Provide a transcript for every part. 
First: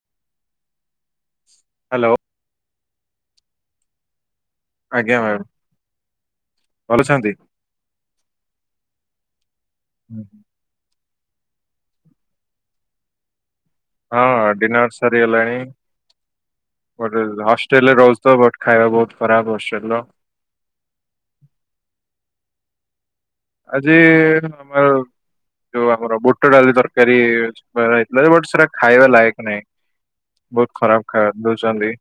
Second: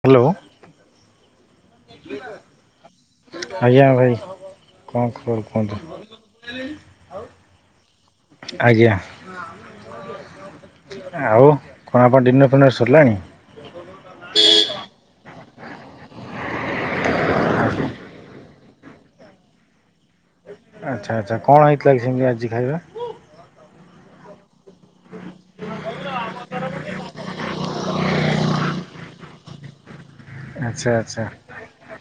Hello hello ଆଜ୍ଞା ଭାଇ। କଣ ଆଜ୍ଞା ମ୍ୟାମ୍ ଖବର ଭଲ କୁହନ୍ତୁ। ଅଛନ୍ତି? ଆଜ୍ଞା। ହୁଁ। ଆଉ କଣ ଆପଣ ଡିନର୍ ଫିନର୍ ସରିଲାଣି? ହଁ ଡିନର୍ ସରି ଗଲାଣି। ହଷ୍ଟେଲରେ ରହୁଚି ତ ବଟ ଖାଇବା ବହୁତ ଖରାପ ହଷ୍ଟେଲର ଆଚ୍ଛା ଆଚ୍ଛା କଣ ହେଇଥିଲା କି ସେମିତି ଆଜି ଖାଇବା। ଆଜି ଆମର ହ ହ [unintelligible] ଯୋଉ ଆମର ବୁଟ ଡାଲି ତରକାରୀ ହେଇଥିଲା ବଟ ସେଟା ଖାଇବା ଲାୟକ ନାହିଁ। ବହୁତ ଆଛା ଖରାପ ଖା ଆଚ୍ଛା ଦଉଛନ୍ତି।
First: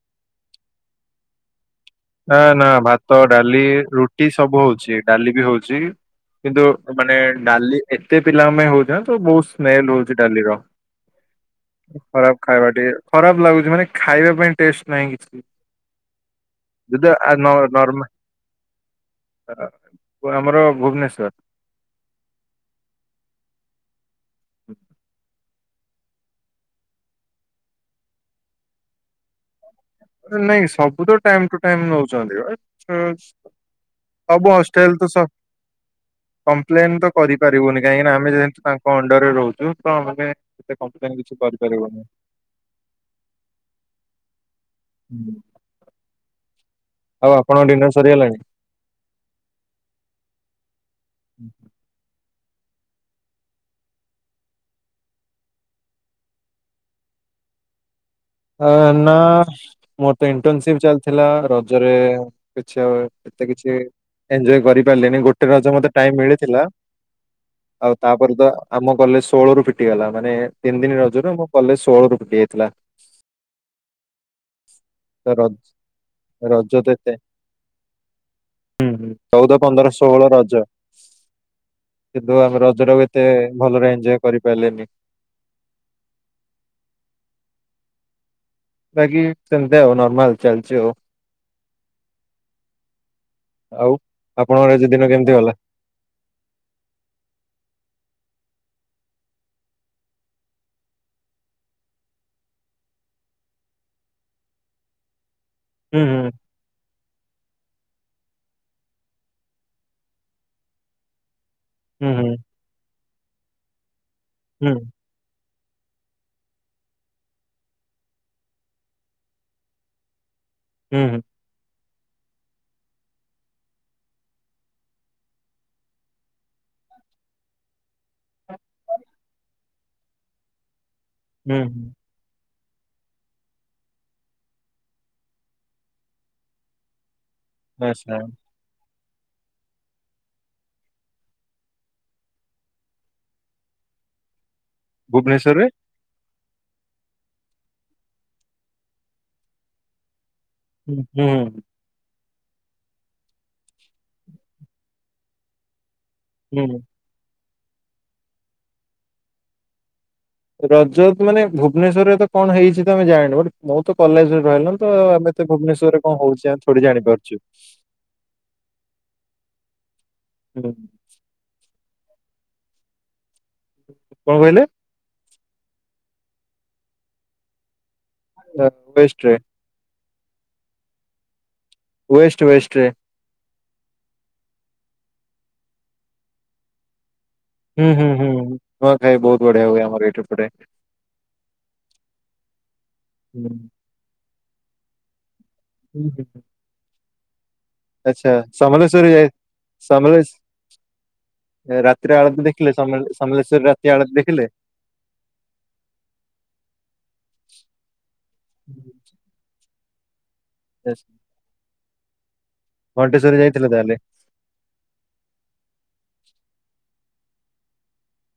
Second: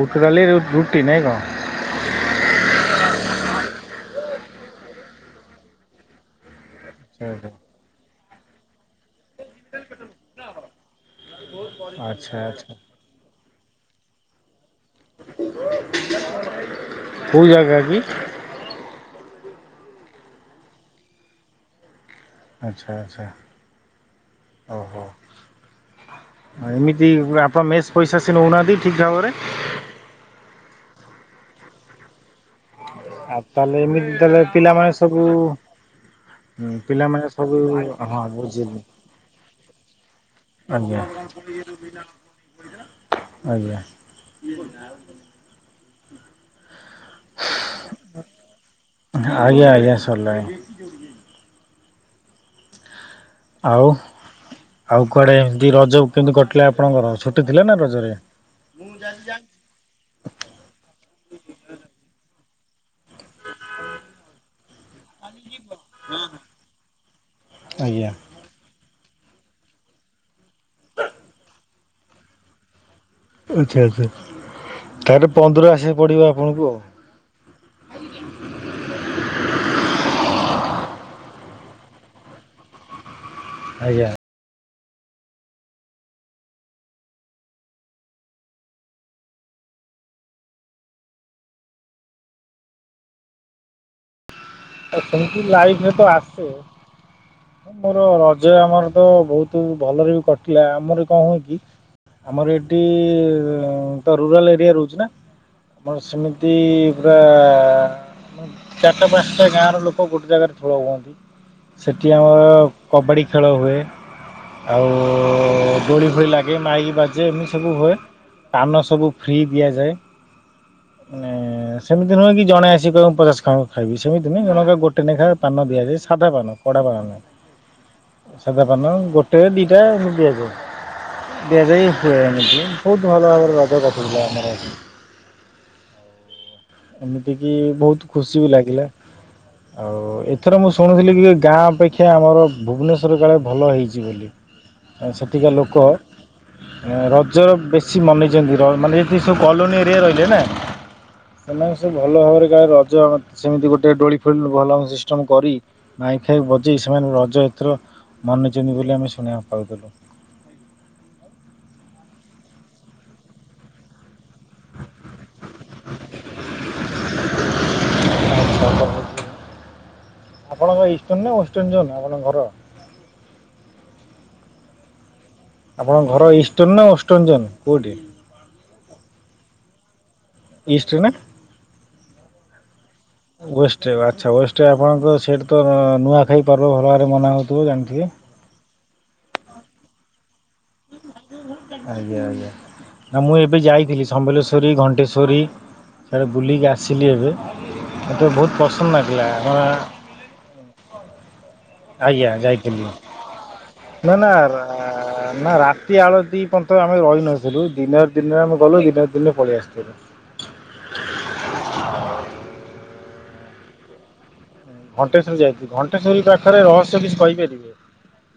ବୁଟଡାଲି ରୁ ରୁଟି ନାଇଁ କଣ? ନା ନା ଭାତ ଡାଲି ରୁଟି ସବୁ ହଉଛି ଡାଲି ବି ହଉଛି କିନ୍ତୁ ମାନେ ଡାଲି ଏତେ ପିଲାଙ୍କ ହଉଛିନା ତ ବହୁତ ସ୍ମେଲ ହଉଛି ଡାଲିର। ଆଚ୍ଛା ଖରାପ ଆଚ୍ଛା ଖାଇବା ଟିକେ ଖରାପ ଲାଗୁଛି ମାନେ ଖାଇବା ପାଇଁ ଟେଷ୍ଟ ନାହିଁ କିଛି। ଯୁଦା ଆଜ୍ କୋଉ ନ ଜାଗା କି ନର୍ମେ ଆମର ଭୁବନେଶ୍ୱର। ଆଚ୍ଛା ଆଚ୍ଛା ଓ ହୋ। ଏମିତି ଆପଣ ମେସ୍ ପଇସା ସେ ନଉନାହାନ୍ତି ଠିକ ଭାବରେ। ନାଇଁ ସବୁ ତ ଟାଇମ ଟୁ ଟାଇମ ନଉଛନ୍ତି। ଆଉ ତାହେଲେ ଏମିତି ତାହେଲେ ପିଲାମାନେ ହଁ। ସବୁ କମ୍ପ୍ଲେନ ତ ପିଲାମାନେ ସବୁ କରିପାରିବୁନି। ହଁ କିଛି ବୁଝିଲି ଆଜ୍ଞା କରିପାରିବନି ଆଜ୍ଞା। ହୁଁ। ଆଉ ଆପଣଙ୍କ ଡିନର ସରିଗଲାଣି? ଆଜ୍ଞା। ହୁଁ। ଆଉ। ନା ମୋର ତ ଇଣ୍ଟର କିଛି ଆ ଏତେ କିଛି ଏଞ୍ଜୟ୍ ଗୋଟେ ରଜ ଆଜ୍ଞା। କଲେଜ ଷୋଳ ରୁ ଫିିଟିଗଲା ମାନେ ତିନି ଦିନ ରଜରୁ ମୁଁ କଲେଜ ଷୋଳରୁ ଫିଟି ଯାଇଥିଲା। ଆଚ୍ଛା ଆଚ୍ଛା। ତାହେଲେ ତ ରଜ ପନ୍ଦର ଆସିବାକୁ ପଡିବ ଆପଣଙ୍କୁ ରଜ ତ ଏତେ ଆଉ। ହୁଁ ହୁଁ ଚଉଦ ପନ୍ଦର ଷୋହଳ ରଜ। କିନ୍ତୁ ଆମେ ରଜଟକୁ ଏତେ ଭଲରେ ଆଜ୍ଞା ଏଞ୍ଜୟ୍ କରିପାରିଲନି। ବାକି ସେମିତି ଆଉ ନର୍ମାଲ ଚାଲଛି ଆଉ। ଆଉ ଆପଣଙ୍କର ଆଜି ଆଉ ଦିନ ସେମିତି କେମିତି ଗଲା? ଲାଇଫରେ ତ ଆସେ। ମୋର ରଜ ଆମର ତ ବହୁତ ଭଲରେ ବି କଟିଲା ଆମର କଣ ହୁଏ କି ଆମର ଏଠି ତ ରୁରାଲ ଏରିଆ ରହୁଛି ନା ହୁଁ ଆମର ହୁଁ ସେମିତି ପୁରା ଚାରିଟା ପାଞ୍ଚଟା ଗାଁ ର ଲୋକ ଗୋଟେ ଜାଗାରେ ଠୁଳ ହୁଅନ୍ତି। ଏଠି ହୁଁ ଆମର କବାଡ଼ି ଖେଳ ହୁଏ, ହୁଁ ଆଉ ଦୋଳି ଫୋଳି ଲାଗେ ମାଇକି ବାଜେ ଏମିତି ସବୁ ହୁଏ ପାନ ସବୁ ଫ୍ରି ଦିଆ ଯାଏ। ହୁଁ ଉ ହୁଁ ସେମିତି ନୁହେଁ କି ଜଣେ ଆସ କହିବ ମୁ ପଚାଶ ଖା ଖାଇବି ସେମିତି ନୁହେଁ ଜଣକା ଗୋଟେ ଲେଖା ପାନ ଦିଆଯାଏ ସାଧା ପାନ। କଡାପାନ ନୁହେଁ ସାଧାପାନ ଗୋଟେ ଦିଟା ଏମିତି ଦିଆଯାଏ। ହୁଁ ହୁଁ ହୁଁ [unintelligible] ବହୁତ ଭଲ ଭାବରେ ରଜ କଟୁଥିଲା ଆମର ଏଠି। ଏତିକି ବହୁତ ଆଚ୍ଛା ଖୁସି ବି ଲାଗିଲା ଆଉ ଏଥର ମୁଁ ଶୁଣୁଥିଲି କି? ଗାଁ ଅପେକ୍ଷା ଆମର ଭୁବନେଶ୍ୱର କାଳେ ଭଲ ହେଇଛି ବୋଲି। ସେଠିକା ଭୁବନେଶ୍ୱରରେ? ଲୋକ ରଜର ବେଶୀ ମନେଇଛନ୍ତି ମାନେ ଯିଏ ସବୁ କଲୋନୀ ରେ ରହିଲେ ନା ହୁଁ ହୁଁ ସେମାନେ ସବୁ ଭଲ ଭାବରେ ରଜ ସେମିତି ଗୋଟେ ଦୋଳି ଫୋଳି ଭଲ ସିଷ୍ଟମ କରି ମାଇକି ଫାଇକି ହୁଁ। ବଜେଇ ସେମାନେ ରଜ ଏଥର ମନେଇଛନ୍ତି ବୋଲି ଆମେ ଶୁଣିବାକୁ ପାଉଛୁ। ରଜ ତ ମାନେ ଭୁବନେଶ୍ୱରରେ ତ କଣ ହେଇଛି ତମେ ଜାଣିନ ମୁଁ ତ କଲେଜରେ ରହିଲ ତ ଆମେ ତ ଭୁବନେଶ୍ଵରରେ କଣ ହଉଛି ଆମେ ଥୋଡି଼ ଜାଣିପାରୁଛୁ? ହୁଁ ଆପଣଙ୍କର ଇଷ୍ଟର୍ଣ୍ଣ ନା ୱେଷ୍ଟର୍ଣ୍ଣ ଜୋନ୍ ଆପଣଙ୍କ ଘର? କଣ କହିଲେ? ଆପଣଙ୍କ ଘର ଇଷ୍ଟର୍ଣ୍ଣ ନା ୱେଷ୍ଟର୍ଣ୍ଣ ଜୋନ୍ ରେ କୋଉଠି? ୱେଷ୍ଟରେ। ଇଷ୍ଟ ରେ ନା? ୱେଷ୍ଟ ୱେଷ୍ଟ ରେ। ୱେଷ୍ଟ ଆଚ୍ଛା ୱେଷ୍ଟ ଆପଣଙ୍କର ସେଇଠି ତ ନୂଆଖାଇ ପର୍ବ ଭଲ ଭାବରେ ରେ ମନା ହଉଛି? ହୁଁ ହୁଁ ହୁଁ ନୂଆଖାଇ ବହୁତ ବଢିଆ ହୁଏ ଆମର ଏଇଠି ଏପଟେ। ଆଜ୍ଞା ଆଜ୍ଞା ନା ମୁଁ ହୁଁ ଏବେ ଯାଇଥିଲି ସମ୍ବଲେଶ୍ଵରୀ, ଘଣ୍ଟେଶ୍ଵରୀ ସିଆଡେ଼ ବୁଲିକି ଆସିଲି ଏବେ ମୋତେ ଆଚ୍ଛା ବହୁତ ପସନ୍ଦ ସମଲେଶ୍ଵରୀ ଲାଗିଲା ଯାଇ ଆମର ସମ୍ବଲଶ୍ଵ ରାତିରେ ଆଜ୍ଞା ଆଳତି ଦେଖିଲେ ଯାଇଥିଲି ସମଲେଶ୍ଵରୀ ରେ ରାତି ନା ଆଳତି ନା ଦେଖିଲେ? ନା ରାତି ଆଳତୀ ପର୍ଯ୍ୟନ୍ତ ଆମେ ରହିନଥିଲୁ ଦିନ ଦିନରେ ଆମେ ଗଲୁ ଦିନରେ ଦିନରେ ପଳେଇ ଆସଥିଲୁ। ସେ [inaudible] ଘଣ୍ଟେଶ୍ଵରୀ ଯାଇଥିଲ ତାହେଲେ? ଘଣ୍ଟେଶ୍ୱରୀ ଯାଇଛି ଘଣ୍ଟେଶ୍ୱରୀ ପାଖରେ ରହସ୍ୟ ବି କହିପାରିବେ?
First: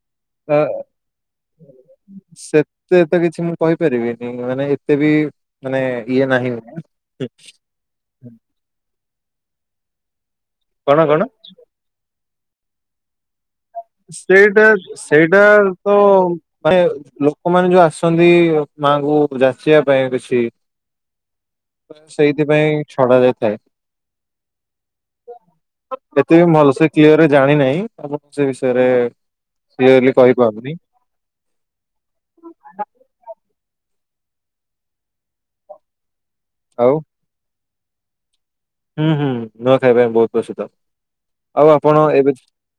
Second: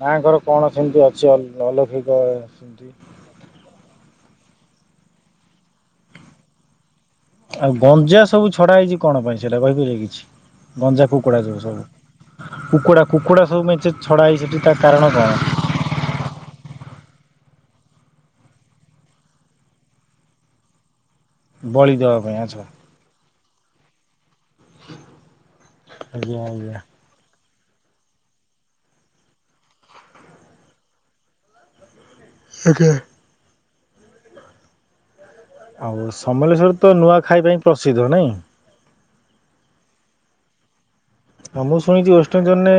ମାଆଙ୍କର ଅ କଣ ସେମିତି ଅଛି ଅଲୌକିକ ସେତେ ତ କିଛି ମୁଁ ସେମିତି କହିପାରିବିନି ମାନେ ଏତେ ବି ମାନେ ଇଏ ନାହିଁ ଆଉ ଗଞ୍ଜା ହୁଁ. ସବୁ ଛଡା ହେଇଛି କଣ ପାଇଁ ସେଇଟା କହିପାରିବେ କିଛି କଣ ଗଞ୍ଜା, କଣ କୁକୁଡା ଯଉ ସବୁ? କୁକୁଡ଼ା କୁକୁଡ଼ା ସବୁ ମେଞ୍ଚେ ଛଡ଼ା ହେଇଛି ସେଠି ସେଇଟା ତା କାରଣ କ'ଣ ସେଇଟା ତ ଲୋକମାନେ ଯୋଉ ଆସନ୍ତି ମାଆ ଙ୍କୁ ଯାଚିବା ପାଇଁ କିଛି ବଳି ଦେବା ପାଇଁ ଆଚ୍ଛା ସେଇଥିପାଇଁ ଛଡା ଯାଏ। ଆଜ୍ଞା ସେଥିପାଇଁ ଆଜ୍ଞା ଭଲସେ କ୍ଲିୟର ରେ ଜାଣି ନାହିଁ ଆପଣ ସେ ସେ ବିଷୟରେ କ୍ଲିୟରଲି କହିପାରୁନି। ଆଜ୍ଞା। ଆଉ ସମଲେଶ୍ଵର ତ ଆଉ ନୂଆ ଖାଇବା ପାଇଁ ପ୍ରସିଦ୍ଧ ନାଇଁ? ହୁଁ ହୁଁ ନୂଆ ଖାଇବା ପାଇଁ ବହୁତ ପ୍ରସିଦ୍ଧ। ହଁ ଆଉ ମୁଁ ଆପଣ ଶୁଣିଛି ଏବେ ୱେଷ୍ଟଇଣ୍ଡିଜନରେ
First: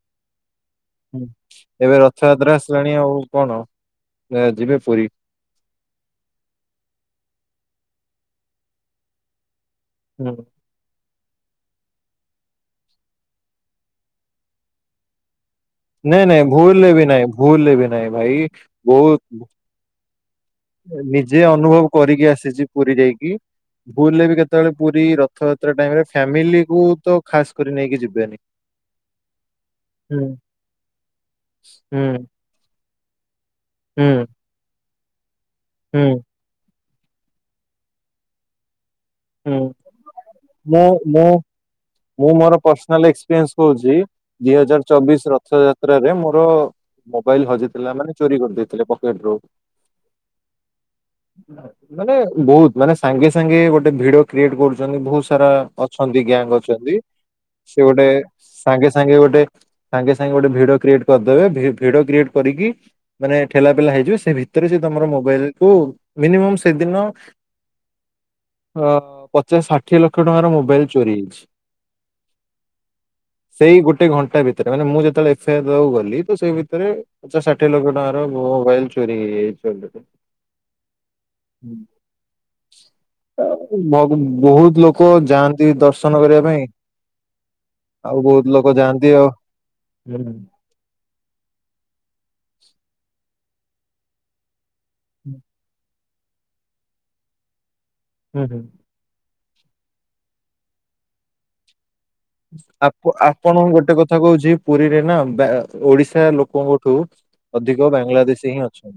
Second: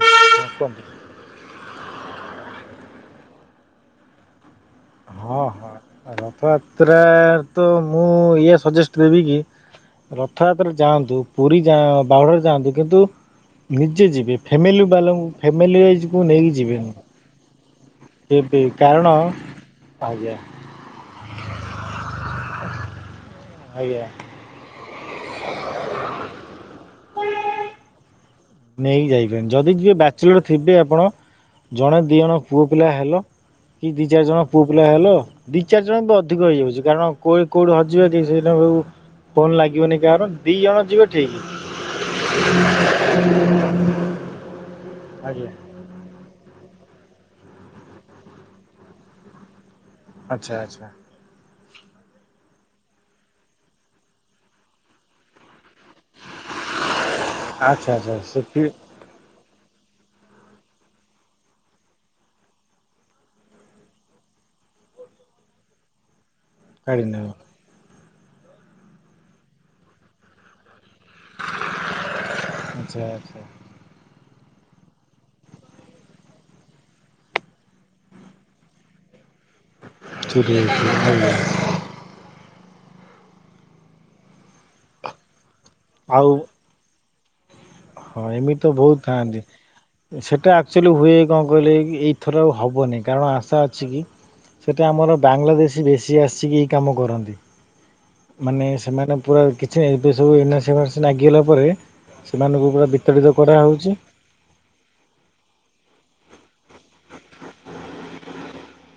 ହଁ କୁହନ୍ତୁ। ଏବେ ରଥଯାତ୍ରା ଆ ଆଉ କଣ ଯିବେ? ପୁରୀ ହଁ ହଁ ରଥଯାତ୍ରା ତ ମୁଁ ଇଏ ସଜେଷ୍ଟ ଦେବି କି ହୁଁ ରଥଯାତ୍ରାରେ ଯାଆନ୍ତୁ। ପୁରୀ ଯା ବାଉଡ଼ାରେ ଯାଆନ୍ତୁ କିନ୍ତୁ ନିଜେ ଯିବେ ଫ୍ୟାମିଲି ବାଲାଙ୍କୁ ଫ୍ୟାମିଲି ୱାଇଜ୍କୁ ନାଇଁ ନାଇଁ ନେଇକି ଭୁଲରେ ଯିବେନି। ବି ନାଇଁ ଭୁଲରେ ବି ନାଇଁ ଭାଇ ସେ ବି କାରଣ ବହୁତ ଆଜ୍ଞା ନିଜେ ଅନୁଭବ କରିକି ଆସିଛି ପୁରୀ ଯାଇକି ଆଜ୍ଞା। ଭୁଲରେ ବି କେତେବେଳେ ପୁରୀ ରଥଯାତ୍ରା ଟାଇମ ରେ ଫ୍ୟାମିଲି କୁ ତ ଖାସ କରି ନେଇକି ଯିବେନି। ନେଇକି ଯାଇପାରିବି ଯଦି ଯିବେ ହୁଁ ବ୍ୟାଚଲର ଥିବେ ଆପଣ ଜଣେ ଦି ହୁଁ ଜଣ ପୁଅ ପିଲା ହେଲ କି ଦି ହୁଁ ଚାରି ଜଣ ପୁଅ ପିଲା ହେଲ ଦି ଚାରି ଜଣ ବି ହୁଁ ଅଧିକ ହେଇଯାଉଛି। କାରଣ କେଉଠି କେଉଁଠି ହଜିବା କି ସେଦିନକୁ କଣ ହୁଁ ଲାଗିବନି କାହାର ଦି ଜଣ ମୁଁ ଯିବେ ମୁଁ ଠିକ। ମୁଁ ମୋର [unintelligible] ଦି ହଜାର ଆଜ୍ଞା। ରଥଯାତ୍ରରେ ମୋର ମୋବାଇଲ ହଜିଥିଲା ମାନେ ଚୋରି କରିଦେଇଥିଲେ ପକେଟ ରୁ ଆଚ୍ଛା ଆଚ୍ଛା ମାନେ ବହୁତ ମାନେ ସାଙ୍ଗେ ସାଙ୍ଗେ ଗୋଟେ ଗୋଟେ ଭିଡିଓ କ୍ରିଏଟ କରୁଛନ୍ତି ବହୁତ ସାରା ଅଛନ୍ତି ଗ୍ୟାଙ୍ଗ ଅଛନ୍ତି। ସେ ଆଚ୍ଛା ଗୋଟେ ଆଚ୍ଛା ସେଠି ସାଙ୍ଗେ ସାଙ୍ଗେ ଗୋଟେ ସାଙ୍ଗେ ସାଙ୍ଗେ ଗୋଟେ ଭିଡ କ୍ରିଏଟ କରିଦେବେ ଭିଡି କ୍ରିଏଟ କରିକି ମାନେ ଠେଲା ପା ହେଇଯିବ ସେ ଭିତରେ ସେ ତମର ମୋବାଇଲ କୁ ମିନିମ ସେଦିନ କାଢ଼ିନେବେ ପଚାଶ ଷାଠିଏ ଲକ୍ଷ ଟଙ୍କାର ମୋବାଇଲ ଚୋରି ହେଇଚି। ଆଚ୍ଛା ଆଚ୍ଛା ସେଇ ଗୋଟେ ଘଣ୍ଟା ଭିତରେ। ିତରେ ମାନେ ମୁଁ ଯେତେବେଳେ ଏଫଆଇ ଆର ଦଉ ଗଲି ତ ସେ ଭିତରେଚ ଷାଠି ଲକ୍ଷ ଟଙ୍କ ର ମୋବାଇଲ ଚୋରି ହେଇଯାଇଛି। ଅଲରେଡି। ହୁଁ। [unintelligible] ବହୁତ ଲୋକ ଯାଆନ୍ତି ଦର୍ଶନ ଆଉ କରିବା ପାଇଁ। ଆଉ ହଁ ବହୁତ ଏମିତି ତ ଲୋକ ବହୁତ ଯାଆନ୍ତି ଆଉ ଥାନ୍ତି। ହୁଁ ସେଟା ଆକ୍ଚୁଆଲି ହୁଏ କଣ କହିଲେ ଏଇଥର ଆଉ ହବନି କାରଣ ଭା ଅଛି କି ସେଟା ଆମର ବାଂଲାଦେଶୀ ବେଶୀ ଆସିକି ଏ କାମ କରନ୍ତି। ହୁଁ ହୁଁ। ମାନେ ସେମାନେ ପୁରା କିଛି ଏବେ ସବୁ ଲାଗିଗଲା ପରେ ସେମାନଙ୍କୁ ପୁରା ବିତାଡ଼ିତ ଆପଣ କରାହେଉଛି ଗୋଟେ କଥା କହୁଛି ପୁରୀରେ ନା ଓଡିଶା ା ଲୋକଙ୍କଠୁ ଅଧିକ ବାଂଲାଦେଶୀ ହିଁ ଅଛନ୍ତି।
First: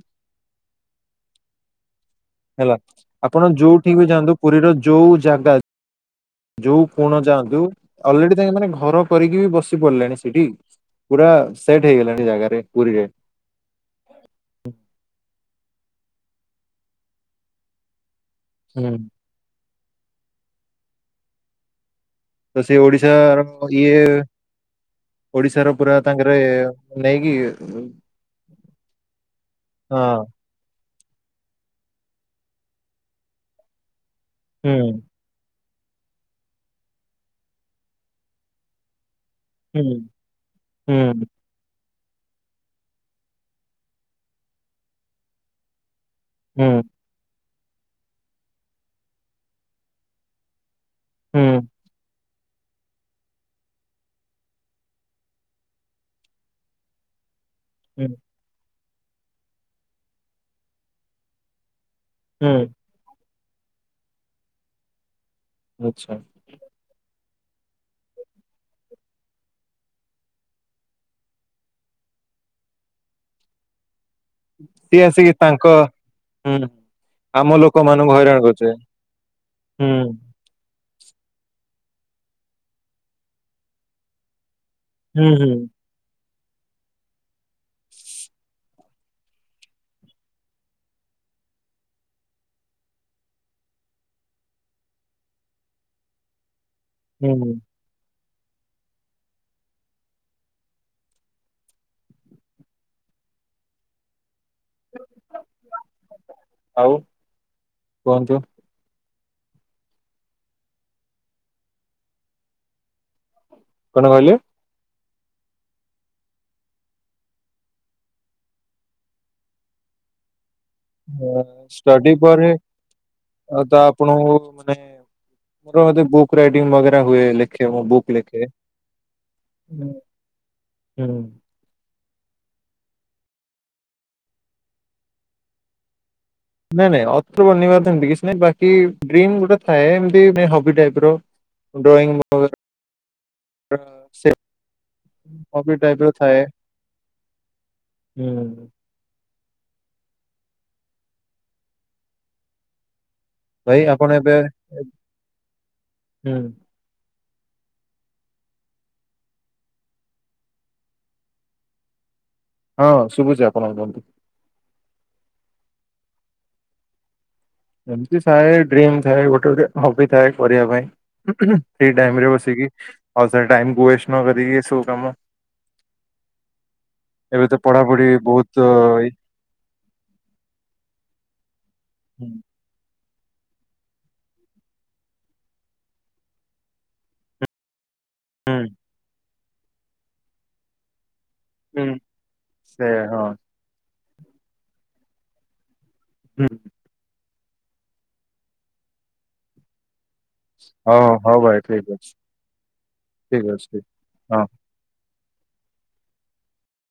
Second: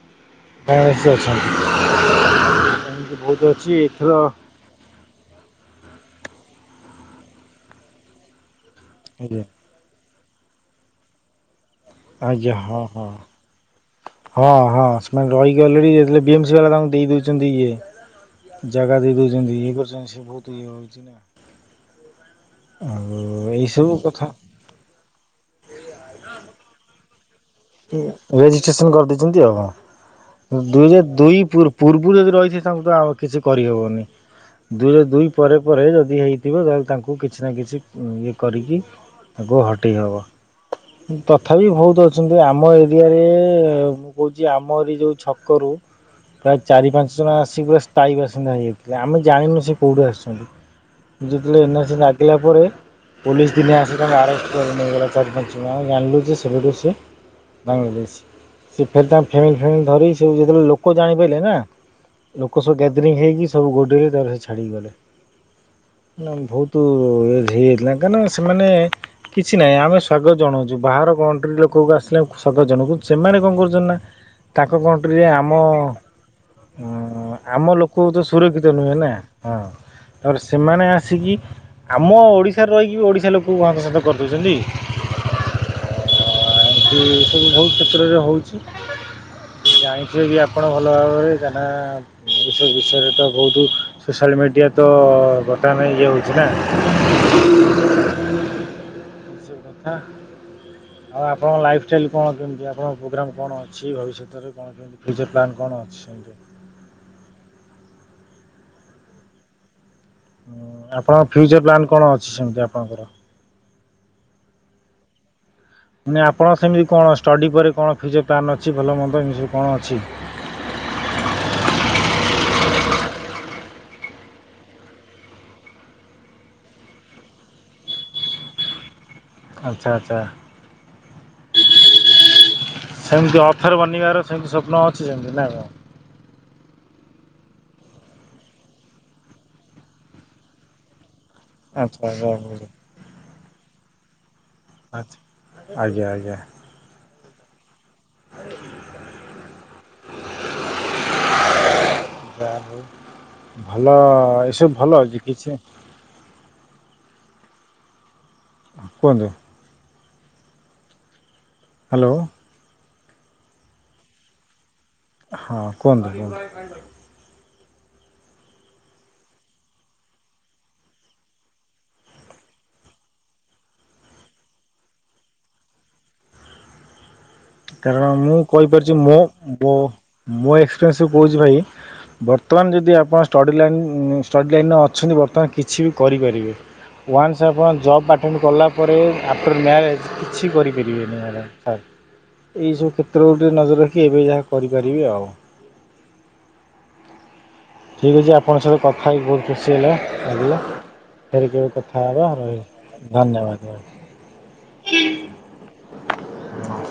ଭସି ଅଛନ୍ତି। ହେଲା ଏମିତି ବହୁତ ଆପଣ ଅଛି ଯୋଉଠି ବି ଏଥର ଯାଆନ୍ତୁ ପୁରୀର ଯୋଉ ଜାଗା ଯୋଉ କୁଣ ଯାଆନ୍ତୁ ଅଲରେଡି ତାଙ୍କେ ମାନେ ଘର କରିକି ଆଜ୍ଞା ବି ବସି ପଡିଲେଣି ସେଠି ପୁରା ସେଟ୍ ଆଜ୍ଞା ହେଇଗଲାଣି ହଁ ହଁ। ପୁରୀରେ ହଁ ହଁ ସେମାନେ ରହିକି ଆଲେଡି ବିଏମସି ଦୋଉଚନ୍ତି ଇଏ। ହୁଁ। ଜାଗା ଦେଇ ଦଉଛନ୍ତି ଇଏ କରିଦେଉଛନ୍ତି [unintelligible] ତ ସେ ଓଡିଶାାର ଇଏ କଥା ଓଡିଶାରେ ପୁରା ତାଙ୍କେରେ ମାନେ ଏଇ ରେଜିଷ୍ଟ୍ରେସନ କରିଦେଇଛନ୍ତି ଆଉ ହଁ [unintelligible] ଦୁଇ ପୂର୍ବରୁ ଯଦି ରହିଚି ତାଙ୍କୁ ତ ଆ କିଛି କରିହେବନି ହୁଁ ଦୁଇରେ ଦୁଇ ପରେ ପରେ ଯଦି ହେଇଥିବ ତାହେଲେ ତାଙ୍କୁ କିଛି ନା କିଛି ଇଏ କରିକି ତାକୁ ହୁଁ ହଟେଇ ହବ ହୁଁ ତଥାପି ବହୁତ ଅ ଆଛନ୍ତି ଆମ ଏରିଆରେ ମୁଁ କହୁଛି ଆମ ଏରି ଯଉ ଛକରୁ ପ୍ରାୟ ହୁଁ ଚାରି ପାଞ୍ଚ ଜଣ ଆସିକି ପୁରା ସ୍ଥାୟୀ ବାସିନ୍ଦ ହେଇଯାଇଥିଲେ ଆମେ ଜାଣିନୁ ସେ କୋଉଠି ଆସିଛନ୍ତି। ଯେତଥିଲେ ଏନ ଗିଲା ପରେ ପୋଲିସ ଦିନେ ଆସି ତାଙ୍କୁେ ଆରେଷ୍ଟ କରିନିଗଲା ଚାରି ପାଞ୍ଚେ ଜାଣିଲୁ ଯେ ସେବେଠୁ ସେ ହୁଁ ବାଂଲାଦେଶ ସ ଫ ଫ୍ୟାମିଲି ଫୋମିଲ ଧରି ସୁ ଯେତେବେଳେ ଲୋକ ଜାଣିପାରିଲେ ନା ଲୋକ ହୁଁ ସବୁ ଗ୍ୟାଦରିଂ ହେଇକି ସବୁ ଗୋଡରେ ତାର ସେ ଛାଡି ଗଲେ। ଆଚ୍ଛା। ନା ବହୁତ ଯାଇଥିଲା କାଁନା ସେମାନେ କିଛି ନାହିଁ ଆମେ ସ୍ଵାଗତ ଜଣାଉଚୁ, ବାହାର କଣ୍ଟ୍ରି ଲୋକକୁ ଆ ଆସିଲା ସଦର ଜଣଙ୍କୁ ସେମାନେ କଣ କରୁଛନ୍ତି ନା ତାଙ୍କ ସିଏ କଣ୍ଟ୍ରିରେ ଆସିକି ଆମ ତାଙ୍କ ହଁ ହୁଁ ଆମ ଲୋକକୁ ଲୋକମାନଙ୍କୁ ତ ହଇରାଣ ସୁରକ୍ଷିତ କରୁଚେ। ନୁହେଁ ନା ହଁ ହୁଁ ତାପରେ ସେମାନେ ଆ ସି କିି ଆମ ଓଡିଶା ରେ ରହିକି ବି ଓଡିଶା ଲୋକଙ୍କୁ ବନ୍ଦ ବନ୍ଦ କରି ଦଉଚନ୍ତି। ହୁଁ ହୁଁ। ସବୁ ବହୁତ କ୍ଷେତ୍ରରେ ହେଉଛି। ଜାଣିଥିବେ ବି ଆପଣ ଭଲ ଭାବରେ କାଇଁ ନା ଏ ସବୁ ବିଷୟରେ ତ ବହୁତ ସୋସା ମିଡ଼ିଆ ତ ବର୍ତ୍ତମାନେ ଇଏ ହେଉଛି ନା। ହୁଁ। ଏସ କଥା [unintelligible] ଆଉ ଆପଣଙ୍କ ଲାଇଫଷ୍ଟାଇଲ କଣ କେମିତି, ଆପଣଙ୍କ ପ୍ରୋଗ୍ରାମ କଣ ଅଛି ଭବିଷ୍ୟତରେ ଫଚର ପ୍ଲନ୍ କଣ ଅଛି? ସେମିତି ଆଉ କୁହନ୍ତୁ ହଁ ଆପଣଙ୍କ ଫ୍ୟୁଚର ପ୍ଲାନ୍ କଣ ଅଛି, ସେମିତି ଆପଣଙ୍କର? କଣ କହିଲ? ମାନେ ଆପଣ ସେମିତି କଣ ଷ୍ଟଡି ପରେ କଣ ଫଚର ପ୍ଲାନ ଅଛି, ଭଲ ମନ୍ଦ ଏମିତି କଣ ଅଛି। ହ [unintelligible] ଷ୍ଟଡି ପରେ ଆ ତ ଆପଣଙ୍କୁ ମାନେ ମୋର ଯୋଉ ବୁକ୍ ରାଇଡିଙ୍ଗ ବଗେରା ହୁଏ, ଲେଖେ ମୁଁ ବୁକ୍ ଲେଖେ। ଆଛା, ଆଛା। ହୁଁ। ସେମିତି ଅଫର ବନିବାର ସେମତି ସ୍ୱପ୍ନ ଅଛି ସେମିତି ନା କ ନାଇଁ ନାଇଁ ଅତର ବନିବାରମତି କିଛି ନାଇଁ, ବାକି ଡ୍ରିମ ଗୋଟେ ଥାଏ ଏମତି ହବି ଟାଇପ ର ଆଛା ଆଛା ହୋଉ। ସେ କପି ଆଜ୍ଞା ଡ୍ରାଇଭର ଆଜ୍ଞା ଥାଏ। ହୁଁ। ଯାହା ହଉ। [unintelligible] ଭାଇ ଭଲ ଆପଣ ଏବେ ଏସବୁ ଭଲ ହେଇଚି। କିଛି ହୁଁ କୁହନ୍ତୁ? ହାଲୋ ହଁ ଶୁଭୁଛି, ଆପଣ କୁହନ୍ତୁ? ହଁ କୁହନ୍ତୁ କୁହନ୍ତୁ। ଏମତି ଥାଏ, ଡ୍ରିମ ଥାଏ ଗୋଟେ, ଗୋଟେ ହବି ଥାଏ, କରିବା ପାଇଁ ସେଇ ଟାଇମରେ ବସିକି, ଆଉ ସେଇ ଟାଇମକୁ ୱେଷ୍ଟ ନ କରିକି ଏସବୁ କାମ [unintelligible] ଏବେ ତ ପଢାପଢି କାରଣ ମୁଁ ବହୁତ କହିପାରୁଛି ମୋ ମୋ ମୋ ଏକ୍ସପିରିଏନ୍ସରୁୁ କହୁଛି ଭାଇ ହୁଁ ବର୍ତ୍ତମାନ ଯଦି ଆପଣ ଷ୍ଟଡ଼ି ଲାଇନ୍, ଷ୍ଟଡ଼ି ଲାଇନ୍ର ଅଛନ୍ତି ବର୍ତ୍ତମାନ କିଛି ବି କରିପାରିବେ, ୱାନ୍ସ ଆପଣ ଜବ୍ ଆଟେଣ୍ଡ କଲା ପରେ ଆଫ୍ଟର୍ ମ୍ୟାରେଜ୍ କିଛି କରିପାରିବେନି ମ୍ୟାଡ଼ାମ୍ ସାର୍ ହୁଁ। ସେ ଏଇସବୁ ହଁ କ୍ଷେତ୍ର ଗୋଟେ ନଜର ରଖି ଏବେ ଯାହା କରିପାରିବେ ଆଉ ହୁଁ। ଠିକ ଅଛି ଆପଣଙ୍କ ସହିତ କଥା ହେଇକି ବହୁତ ଖୁସି ହେଲା। ଆ ହଉ ହଉ ଫେର ଭାଇ କେବେ ଠିକ ଅଛି। କଥା ହବ ରହଲି, ଠିକ୍ ଧନ୍ୟବାଦ। ଅଛି। ହଁ।